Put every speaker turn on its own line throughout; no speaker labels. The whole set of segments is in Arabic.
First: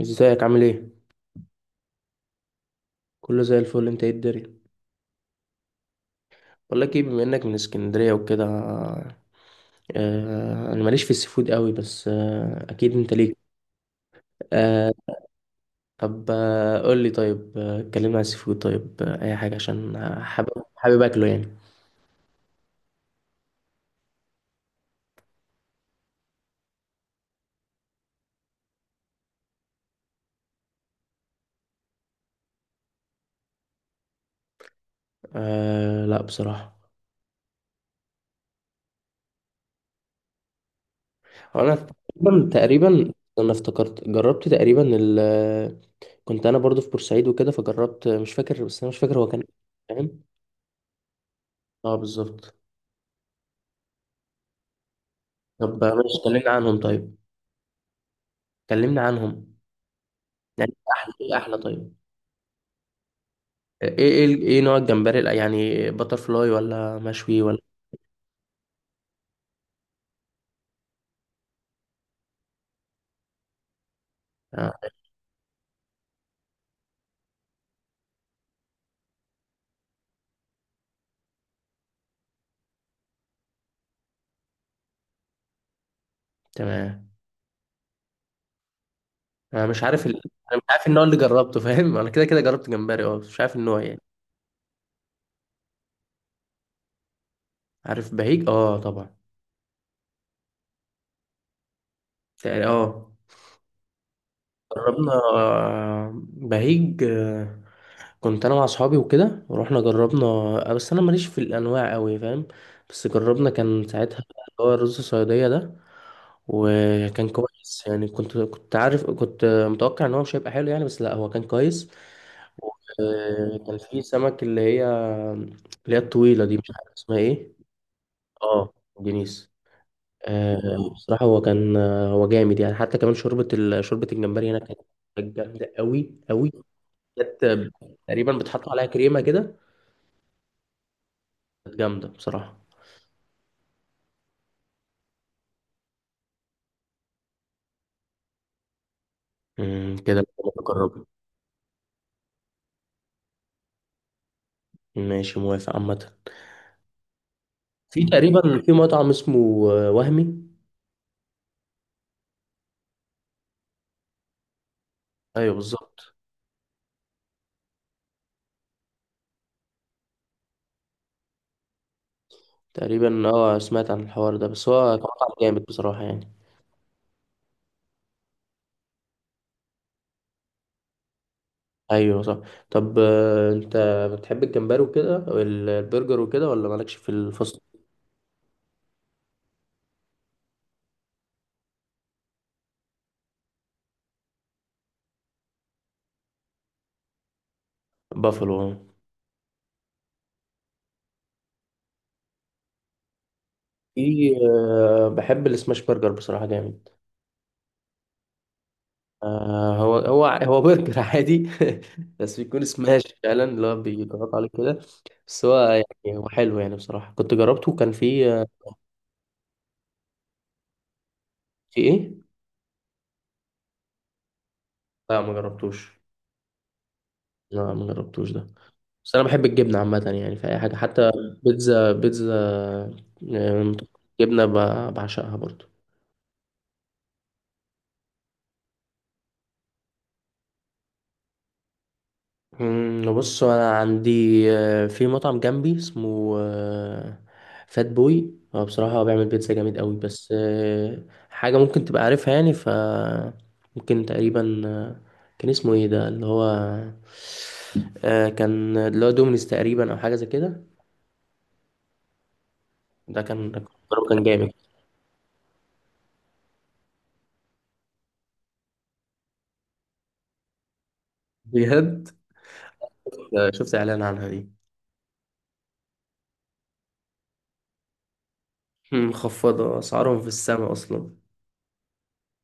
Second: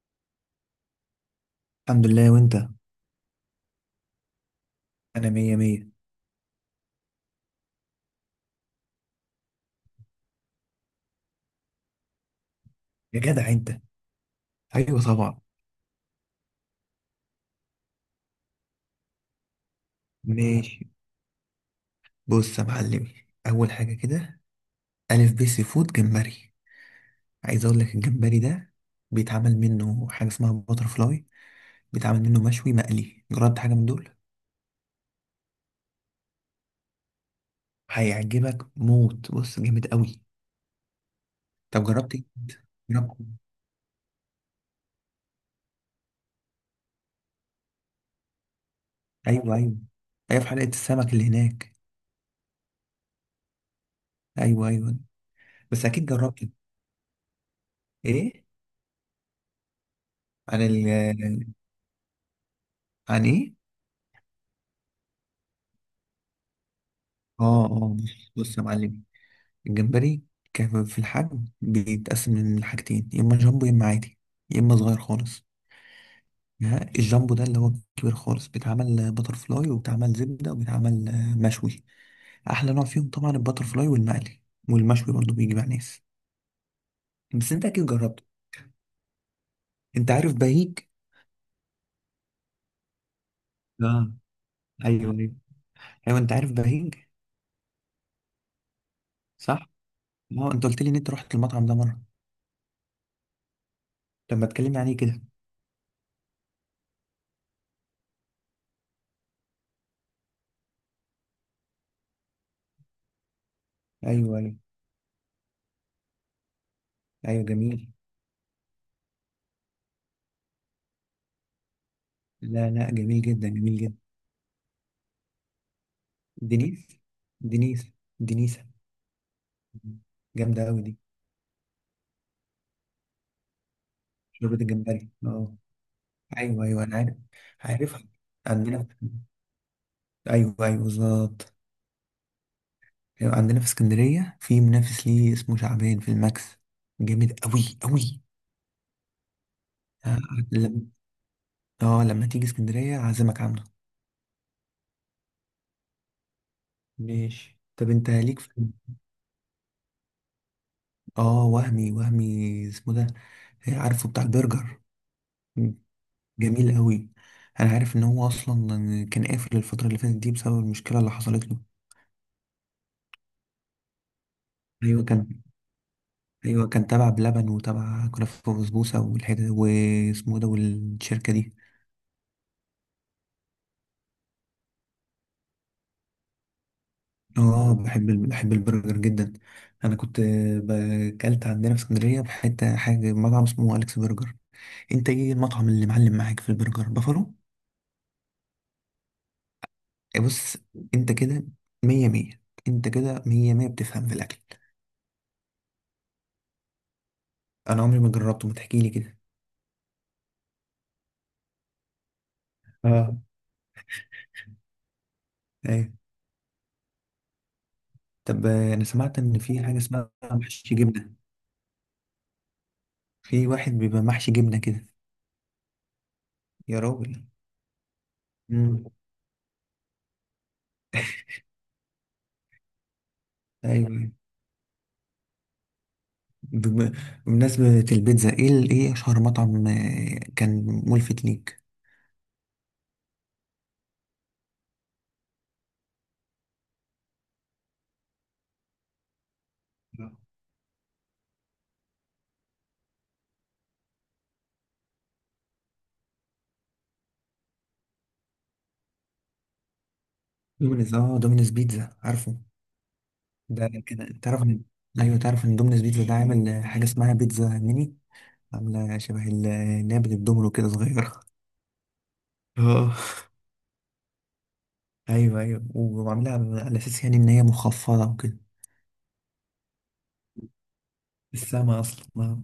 ازيك؟ عامل ايه؟
الحمد لله، وانت؟
كله زي الفل، انت ايه الدنيا؟
انا مية مية.
بقول لك ايه، بما انك من اسكندريه وكده، انا ماليش في السيفود قوي، بس اكيد انت
يا
ليك.
جدع انت.
آه.
ايوه طبعا.
طب، قول لي، طيب اتكلمنا عن السيفود، طيب اي حاجه عشان حابب
ماشي.
حابب اكله يعني.
بص يا معلمي، اول حاجه كده. الف ب سي فود جمبري. عايز اقول لك الجمبري ده بيتعمل منه حاجه اسمها باتر فلاي. بيتعمل منه مشوي مقلي. جربت حاجه من دول؟
آه، لا بصراحه.
هيعجبك موت. بص، جامد قوي.
هو انا،
طب، جربت ايه؟
تقريبا تقريبا،
جربت إيه؟
انا افتكرت جربت تقريبا ال، كنت انا برضو في بورسعيد وكده، فجربت، مش فاكر، بس انا مش فاكر هو كان
ايوه، ايوه،
إيه، فاهم؟
ايوه، في حلقه السمك اللي هناك.
اه، بالظبط.
ايوه، ايوه.
طب،
بس اكيد
ماشي،
جربت.
كلمنا عنهم طيب.
ايه.
كلمنا عنهم.
عن
يعني
ال
احلى ايه؟ احلى، طيب.
عن ايه؟
ايه نوع الجمبري، يعني بتر فلاي ولا مشوي ولا؟
اه، اه، بص بص يا معلم. الجمبري كان في الحجم بيتقسم من حاجتين، يا اما جامبو يا اما عادي يا
آه.
اما صغير خالص. ها، الجامبو ده اللي هو كبير خالص بيتعمل باتر فلاي وبيتعمل زبدة وبيتعمل مشوي. احلى نوع فيهم طبعا الباتر فلاي والمقلي. والمشوي برضه بيجي مع ناس.
تمام.
بس انت اكيد جربته.
انا مش عارف
انت
ال...
عارف
انا مش
بهيج.
عارف النوع اللي جربته، فاهم؟ انا كده كده جربت جمبري، اه، بس مش عارف النوع يعني.
اه، ايوه، ايوه، ايوه، انت عارف بهيج،
عارف بهيج، اه طبعا.
صح. ما هو انت قلت لي ان انت رحت المطعم ده مره.
تقريبا اه.
طب ما تكلمني عليه
جربنا،
كده.
بهيج، كنت انا مع اصحابي وكده، ورحنا جربنا، بس انا ماليش في الانواع قوي، فاهم؟ بس جربنا، كان ساعتها
ايوه،
اللي
ايوه،
هو الرز الصياديه ده. وكان
ايوه،
كويس
جميل.
يعني، كنت عارف، كنت متوقع ان هو مش هيبقى حلو يعني، بس لا، هو كان كويس.
لا، لا، جميل جدا، جميل
وكان
جدا.
في سمك اللي هي، اللي هي الطويله دي، مش
دنيس،
عارف اسمها ايه.
دنيس، دنيسة.
اه، دينيس،
جامدة أوي
آه،
دي.
بصراحه هو كان، هو جامد يعني. حتى كمان شوربه شوربه الجمبري
شوربة
هناك
الجمبري،
كانت
اه.
جامده قوي قوي.
أيوه، أيوه، أنا عارف.
كانت
عارفها.
تقريبا بتحط
عندنا
عليها
في.
كريمه كده.
أيوه، أيوه، بالظبط.
كانت جامدة بصراحة.
أيوة، عندنا في اسكندرية في منافس ليه اسمه شعبان في الماكس. جامد أوي أوي. اه.
كده
لما
متقربة.
لما تيجي اسكندرية أعزمك عنده.
ماشي، موافق عامة.
ماشي. طب
في
أنت ليك في.
تقريبا، في مطعم اسمه وهمي.
اه، وهمي، وهمي اسمه ده. عارفه بتاع البرجر.
ايوه، بالظبط.
جميل قوي. انا عارف ان هو اصلا كان قافل الفتره اللي فاتت دي بسبب المشكله اللي حصلت له.
تقريبا اه، سمعت عن الحوار ده، بس هو كان
ايوه كان.
مطعم جامد بصراحة يعني.
ايوه كان تبع بلبن وتبع كنافه وبسبوسه والحته واسمه إيه ده والشركه دي.
ايوه، صح. طب، انت بتحب الجمبري وكده، البرجر وكده، ولا مالكش في الفصل؟
اه، بحب البرجر جدا. انا كنت اكلت عندنا في اسكندريه في حته حاجه مطعم اسمه اليكس برجر. انت ايه المطعم اللي معلم معاك في البرجر بافالو؟
بافلو، آه.
إيه، بص. انت كده مية مية. انت كده مية مية بتفهم في
في،
الاكل.
بحب السماش برجر بصراحة، جامد.
انا عمري ما جربته، ما تحكيلي كده.
هو برجر عادي. بس بيكون سماش
اه،
فعلا، اللي هو بيضغط عليه كده. بس هو،
ايوه.
يعني هو حلو يعني، بصراحة كنت جربته كان فيه.
طب، انا سمعت ان في حاجه اسمها محشي جبنه.
في ايه؟
في واحد بيبقى محشي جبنه كده.
لا، ما جربتوش.
يا راجل.
لا، ما جربتوش ده.
امم.
بس انا بحب الجبنة عامة، يعني في اي حاجة، حتى بيتزا بيتزا، آه،
ايوه.
جبنة بعشقها برضو.
بم- بمناسبه البيتزا، ايه ايه اشهر مطعم كان ملفت ليك؟
بص، انا عندي في مطعم جنبي اسمه فات بوي. هو بصراحة هو بيعمل بيتزا جامد قوي، بس حاجة ممكن تبقى عارفها يعني، ف، ممكن تقريبا، كان اسمه ايه ده اللي هو، كان اللي هو دومينيز تقريبا، او حاجة زي كده.
دومينيز، اه دومينيز بيتزا، عارفه.
ده كان
ده كده
كان
تعرف
جامد،
ان. ايوه، تعرف ان دومينيز بيتزا ده عامل حاجه اسمها بيتزا ميني. عامله شبه اللي هي بتدومينو كده صغيره.
بجد.
اه.
شفت اعلان عنها دي.
ايوه، ايوه، وعاملها على اساس يعني ان هي مخفضه وكده.
مخفضة، اسعارهم في السماء اصلا.
السما اصلا.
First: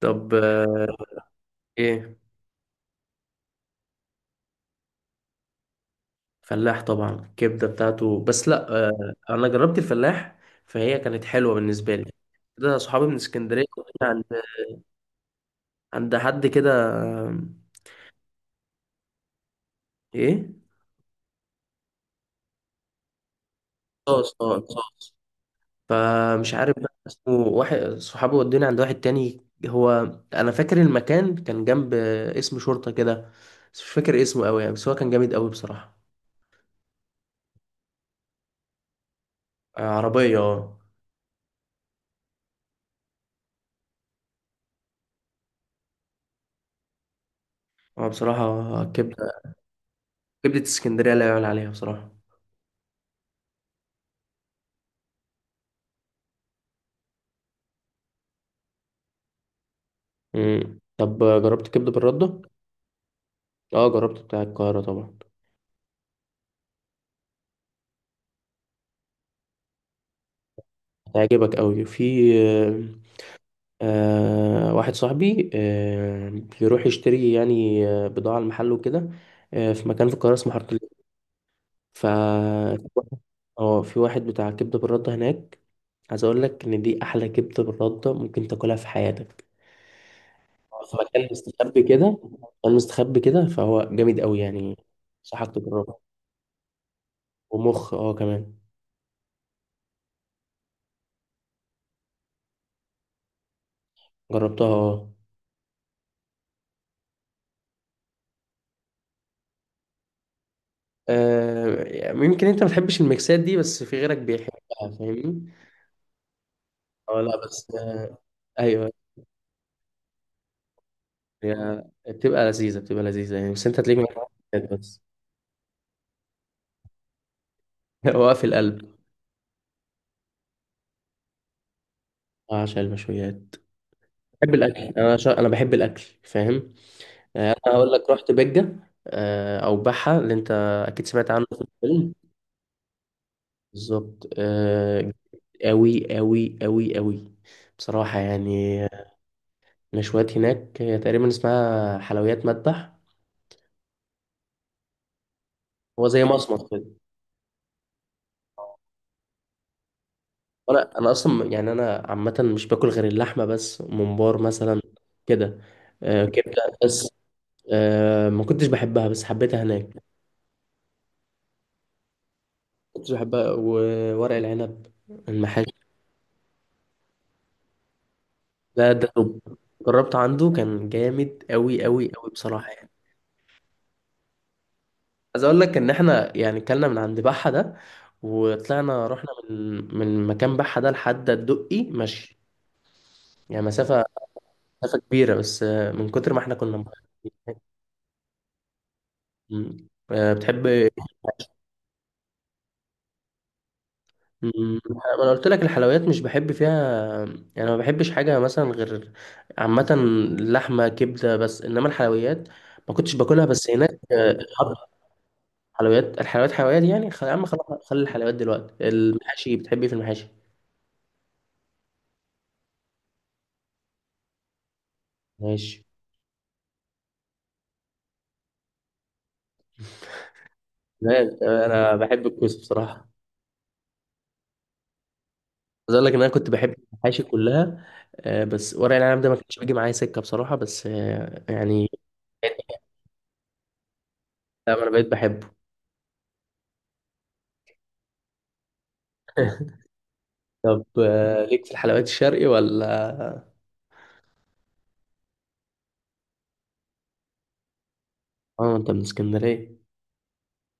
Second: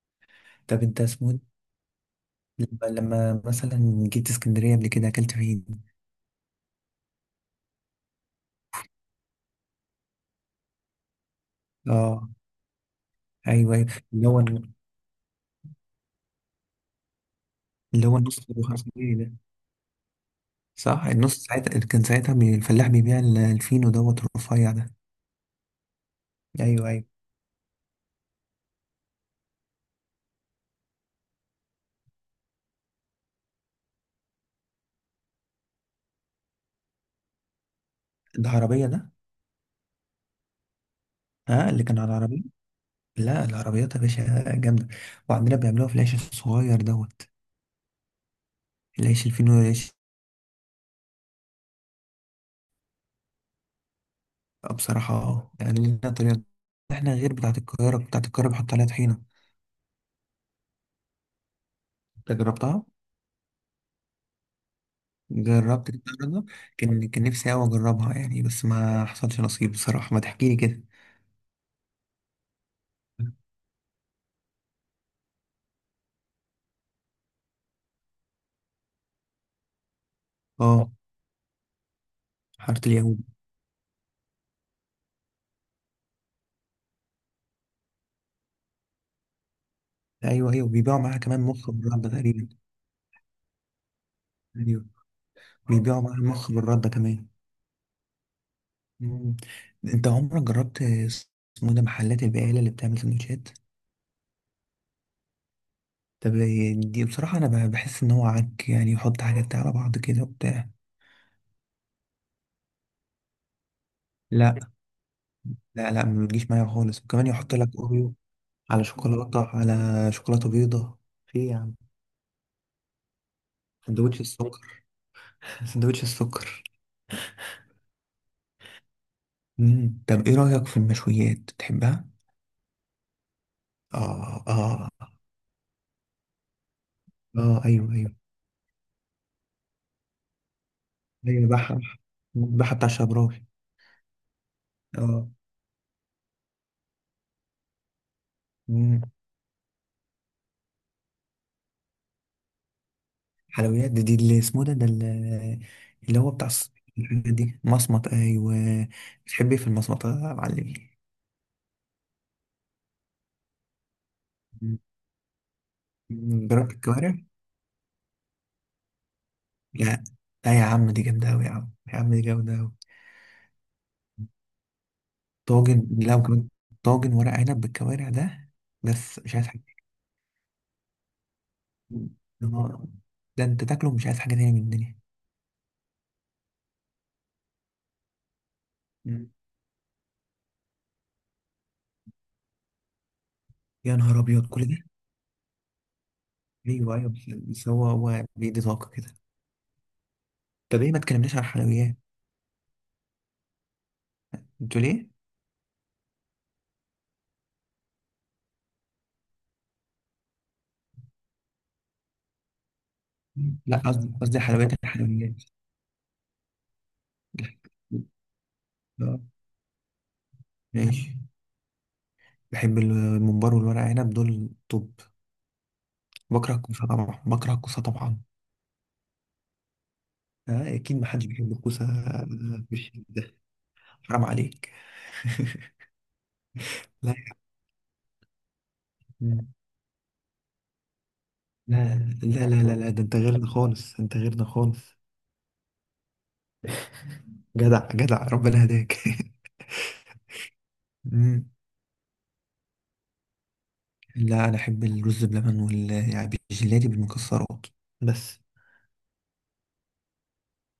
طب،
طب، انت اسمه إيه؟
ايه؟
لما مثلا جيت اسكندرية قبل كده أكلت فين؟
فلاح طبعا، الكبده بتاعته، بس لا، انا جربت الفلاح، فهي كانت حلوه بالنسبه لي.
اه،
ده صحابي من اسكندريه،
أيوه، أيوه.
كنا عند،
اللي هو
عند حد كده، آه،
اللي هو النص أبو خمسة جنيه ده.
ايه؟
صح، النص ساعتها كان الفلاح بيبيع الفينو دوت
صوص، اه
الرفيع ده.
صوص. فمش عارف
أيوه،
بقى
أيوه.
اسمه. واحد صحابي ودوني عند واحد تاني. هو، انا فاكر المكان كان جنب، اسم شرطه كده، بس مش فاكر اسمه قوي يعني، بس هو كان جامد قوي بصراحه.
العربية ده.
عربيه، اه.
ها اللي كان على العربية. لا، العربيات يا باشا جامدة. وعندنا بيعملوها في العيش الصغير دوت.
بصراحه،
العيش
كبده
الفينو العيش.
كبده اسكندريه لا يعلى عليها بصراحه.
بصراحة، اه يعني لنا طريقة. احنا غير بتاعة القاهرة، بتاعة القاهرة بيحط عليها طحينة.
مم. طب، جربت كبده
انت
بالرده؟
جربتها؟
اه، جربت بتاع القاهرة طبعا.
جربت دي الرياضة. كان نفسي أوي أجربها يعني، بس ما حصلش نصيب بصراحة، ما تحكيلي كده.
هيعجبك قوي، في، واحد صاحبي، بيروح يشتري يعني، بضاعة المحل وكده. في مكان في القاهرة اسمه حارة،
اه.
ف،
حارة اليهود.
اه، في واحد بتاع كبدة بالردة هناك. عايز اقول لك ان دي احلى كبدة بالردة ممكن تاكلها في حياتك.
أيوه، أيوه،
في
بيبيعوا معاها
مكان
كمان مخ
مستخبي
بالردة
كده،
تقريبا.
مكان مستخبي كده، فهو جامد قوي يعني.
أيوه،
انصحك تجربه.
بيبيعوا معاها مخ بالردة كمان.
ومخ، اه، كمان.
مم. أنت عمرك جربت اسمه ده محلات البقالة اللي بتعمل سندوتشات؟
جربتها اه.
طب. دي بصراحة، أنا بحس إن هو عك يعني، يحط حاجات على بعض كده وبتاع.
يمكن انت ما بتحبش الميكسات دي، بس في غيرك بيحبها،
لا،
فاهمني؟
لا، لا، ما بتجيش معايا خالص،
اه
وكمان
لا،
يحط
بس
لك أوريو على
ايوه،
شوكولاتة، على شوكولاتة بيضة. في إيه يا عم.
هي بتبقى لذيذه، بتبقى لذيذه يعني، بس انت هتلاقيك ما
سندوتش
بتحبش المشويات
السكر.
بس.
سندوتش السكر.
هو في القلب.
مم. طب ايه رأيك في المشويات، بتحبها؟
عشان المشويات،
اه،
بحب الاكل،
اه.
انا انا بحب الاكل، فاهم؟
اه،
انا
ايوه،
هقول لك،
ايوه،
رحت بجه، او بحه، اللي انت اكيد سمعت عنه
ايوه.
في
بحة،
الفيلم.
بحة بتاع شبراوي.
بالظبط،
اه.
أوي أوي أوي أوي، بصراحة يعني.
مم.
المشويات هناك، هي تقريبا اسمها حلويات مذبح.
حلويات دي اللي اسمه ده اللي
هو
اللي
زي
هو بتاع
مصمت كده.
الحاجات دي مصمت، ايوه. بتحب ايه في المصمتة يا معلم؟
انا اصلا، يعني انا عامه مش باكل غير اللحمه، بس ممبار
مم.
مثلا، كده.
جربت
كبده بس.
الكوارع.
ما كنتش بحبها، بس حبيتها هناك.
لا. لا يا عم دي جامدة أوي، يا عم، يا عم دي جامدة أوي.
كنتش بحبها، وورق العنب، المحاشي،
طاجن لو كمان. طاجن ورق عنب بالكوارع ده.
ده
بس مش
توب.
عايز حاجة.
جربت عنده كان جامد قوي قوي قوي
يا
بصراحه
نهار
يعني.
أبيض. ده انت تاكله مش عايز حاجه تانية من الدنيا.
عايز اقول لك ان احنا يعني كلنا من عند بحه ده، وطلعنا رحنا
مم.
من مكان بحه ده لحد الدقي، ماشي؟ يعني
يا
مسافه
نهار ابيض، كل ده.
مسافه كبيره، بس من كتر ما احنا كنا
ايوه، ايوه، بس
مبسوطين.
بس هو بيدي طاقه كده.
مم. بتحب.
طب ايه، ما تكلمناش عن الحلويات.
مم،
انتوا ليه؟
انا قلت لك، الحلويات مش بحب فيها، يعني ما بحبش حاجه مثلا، غير، عامه، لحمه، كبده بس، انما الحلويات ما كنتش باكلها،
مم.
بس
لا،
هناك،
قصدي قصدي حلويات
حط،
الحلويات.
حلويات الحلويات، حلويات يعني، يا عم خلاص، خلي الحلويات دلوقتي،
آه،
المحاشي، بتحب ايه في المحاشي؟
ماشي. بحب الممبار والورق عنب دول. طب.
ماشي.
بكره الكوسه طبعا، بكره الكوسه طبعا. اكيد ما حدش
لا،
بيحب الكوسه،
انا بحب الكوسه
مش
بصراحه.
ده. حرام عليك.
عايز اقول لك ان انا كنت بحب
لا،
المحاشي كلها، بس ورق العنب ده ما
لا،
كانش بيجي معايا سكه بصراحه، بس يعني،
لا، لا، لا، لا. ده انت غيرنا خالص، انت غيرنا
لا، انا
خالص.
بقيت بحبه.
جدع جدع ربنا هداك.
طب،
مم.
ليك في الحلويات الشرقي، ولا؟
لا انا احب الرز بلبن يعني بالجيلاتي بالمكسرات. بس.
اه، انت من اسكندرية.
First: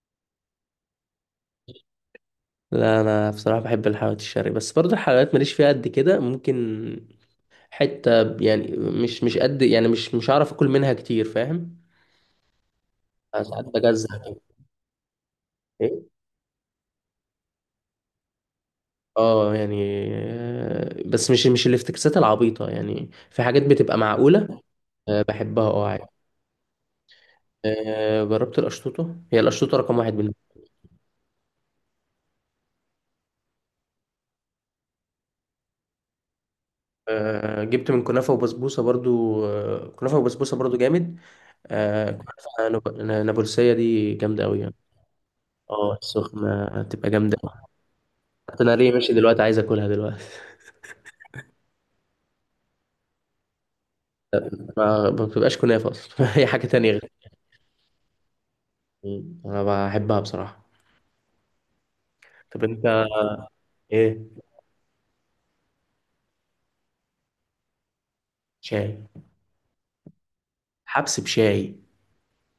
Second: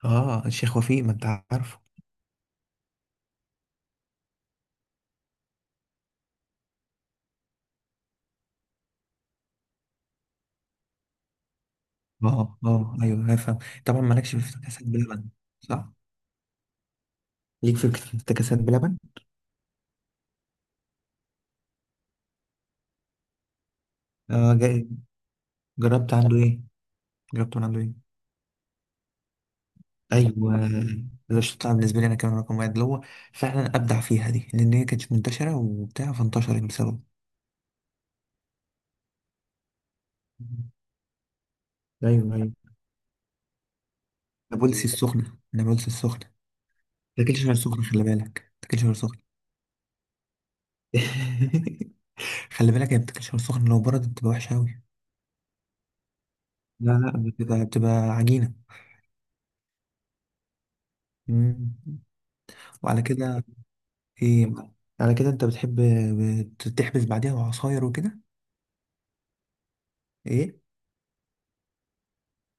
اه، الشيخ وفيق، ما انت عارفه.
لا، انا بصراحة بحب الحلويات الشرقي، بس برضه الحلويات ماليش فيها قد كده، ممكن حتة، يعني مش قد، يعني مش هعرف اكل منها كتير، فاهم؟
اه، اه، ايوه،
أنا
افهم.
ساعات
طبعا
بجزع
مالكش في
كده.
افتكاسات بلبن. صح.
ايه؟
ليك في. افتكاسات بلبن.
اه، يعني بس مش الافتكاسات العبيطة، يعني في حاجات بتبقى
اه،
معقولة. بحبها، اه، عادي.
جربت عنده ايه؟ جربت من عنده ايه؟
جربت القشطوطة، هي القشطوطة رقم واحد بالنسبة
ايوه.
لي.
ده الشطه بالنسبه لي انا كان رقم واحد، اللي هو فعلا ابدع فيها دي لان هي كانت منتشره وبتاع فانتشرت بسببه.
جبت من كنافة وبسبوسة برضو، كنافة وبسبوسة برضو جامد.
ايوه،
كنافة
ايوه.
نابلسية دي جامدة أوي يعني.
نابلسي السخنه، نابلسي
اه،
السخنه.
السخنة هتبقى جامدة
تاكلش
أوي.
غير سخن، خلي بالك،
حتى أنا
تاكلش
ليه
غير
ماشي
سخن.
دلوقتي، عايز أكلها دلوقتي.
خلي بالك هي بتاكلش غير سخن، لو بردت بتبقى وحشه قوي.
ما بتبقاش كنافة أصلا. هي حاجة تانية،
لا،
غير.
لا، بتبقى عجينه.
أنا بحبها بصراحة.
مم.
طب أنت.
وعلى كده.
إيه؟
ايه. على كده انت بتحب تحبس بعديها وعصاير وكده.
شاي.
ايه.
حبس بشاي.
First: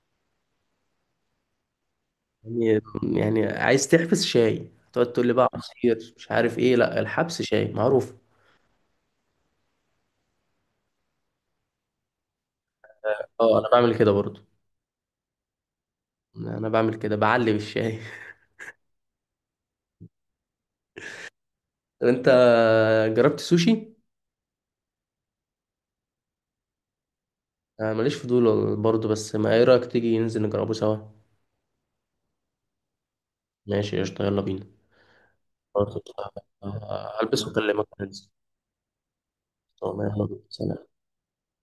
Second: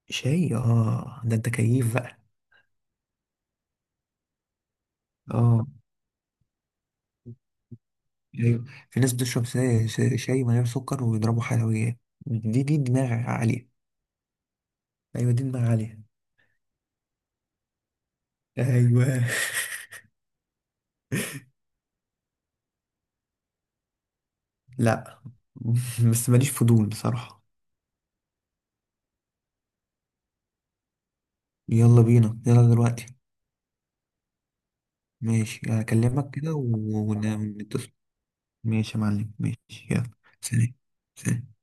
شاي. اه، ده انت كيف بقى.
يعني يعني عايز تحبس شاي، تقعد تقول لي بقى
اه،
عصير مش عارف إيه؟ لا، الحبس شاي معروف.
ايوه. في ناس بتشرب شاي من غير سكر ويضربوا حلويات. دي دماغ
اه، أنا
عاليه.
بعمل كده برضو.
ايوه، دي دماغ عاليه.
أنا بعمل كده، بعلي بالشاي.
ايوه.
طب أنت، جربت سوشي؟
لا. بس ماليش فضول بصراحه.
أنا ماليش فضول برضو، بس ما إيه رأيك، تيجي ننزل نجربه سوا؟
يلا بينا، يلا دلوقتي.
ماشي، قشطة، يلا بينا.
ماشي،
خلاص، قشطة.
هكلمك كده
هلبس وأكلمك
ونتصل.
ننزل.
ماشي يا معلم، ماشي،
تمام،
يلا.
يلا بينا،
سلام.
سلام.
سلام.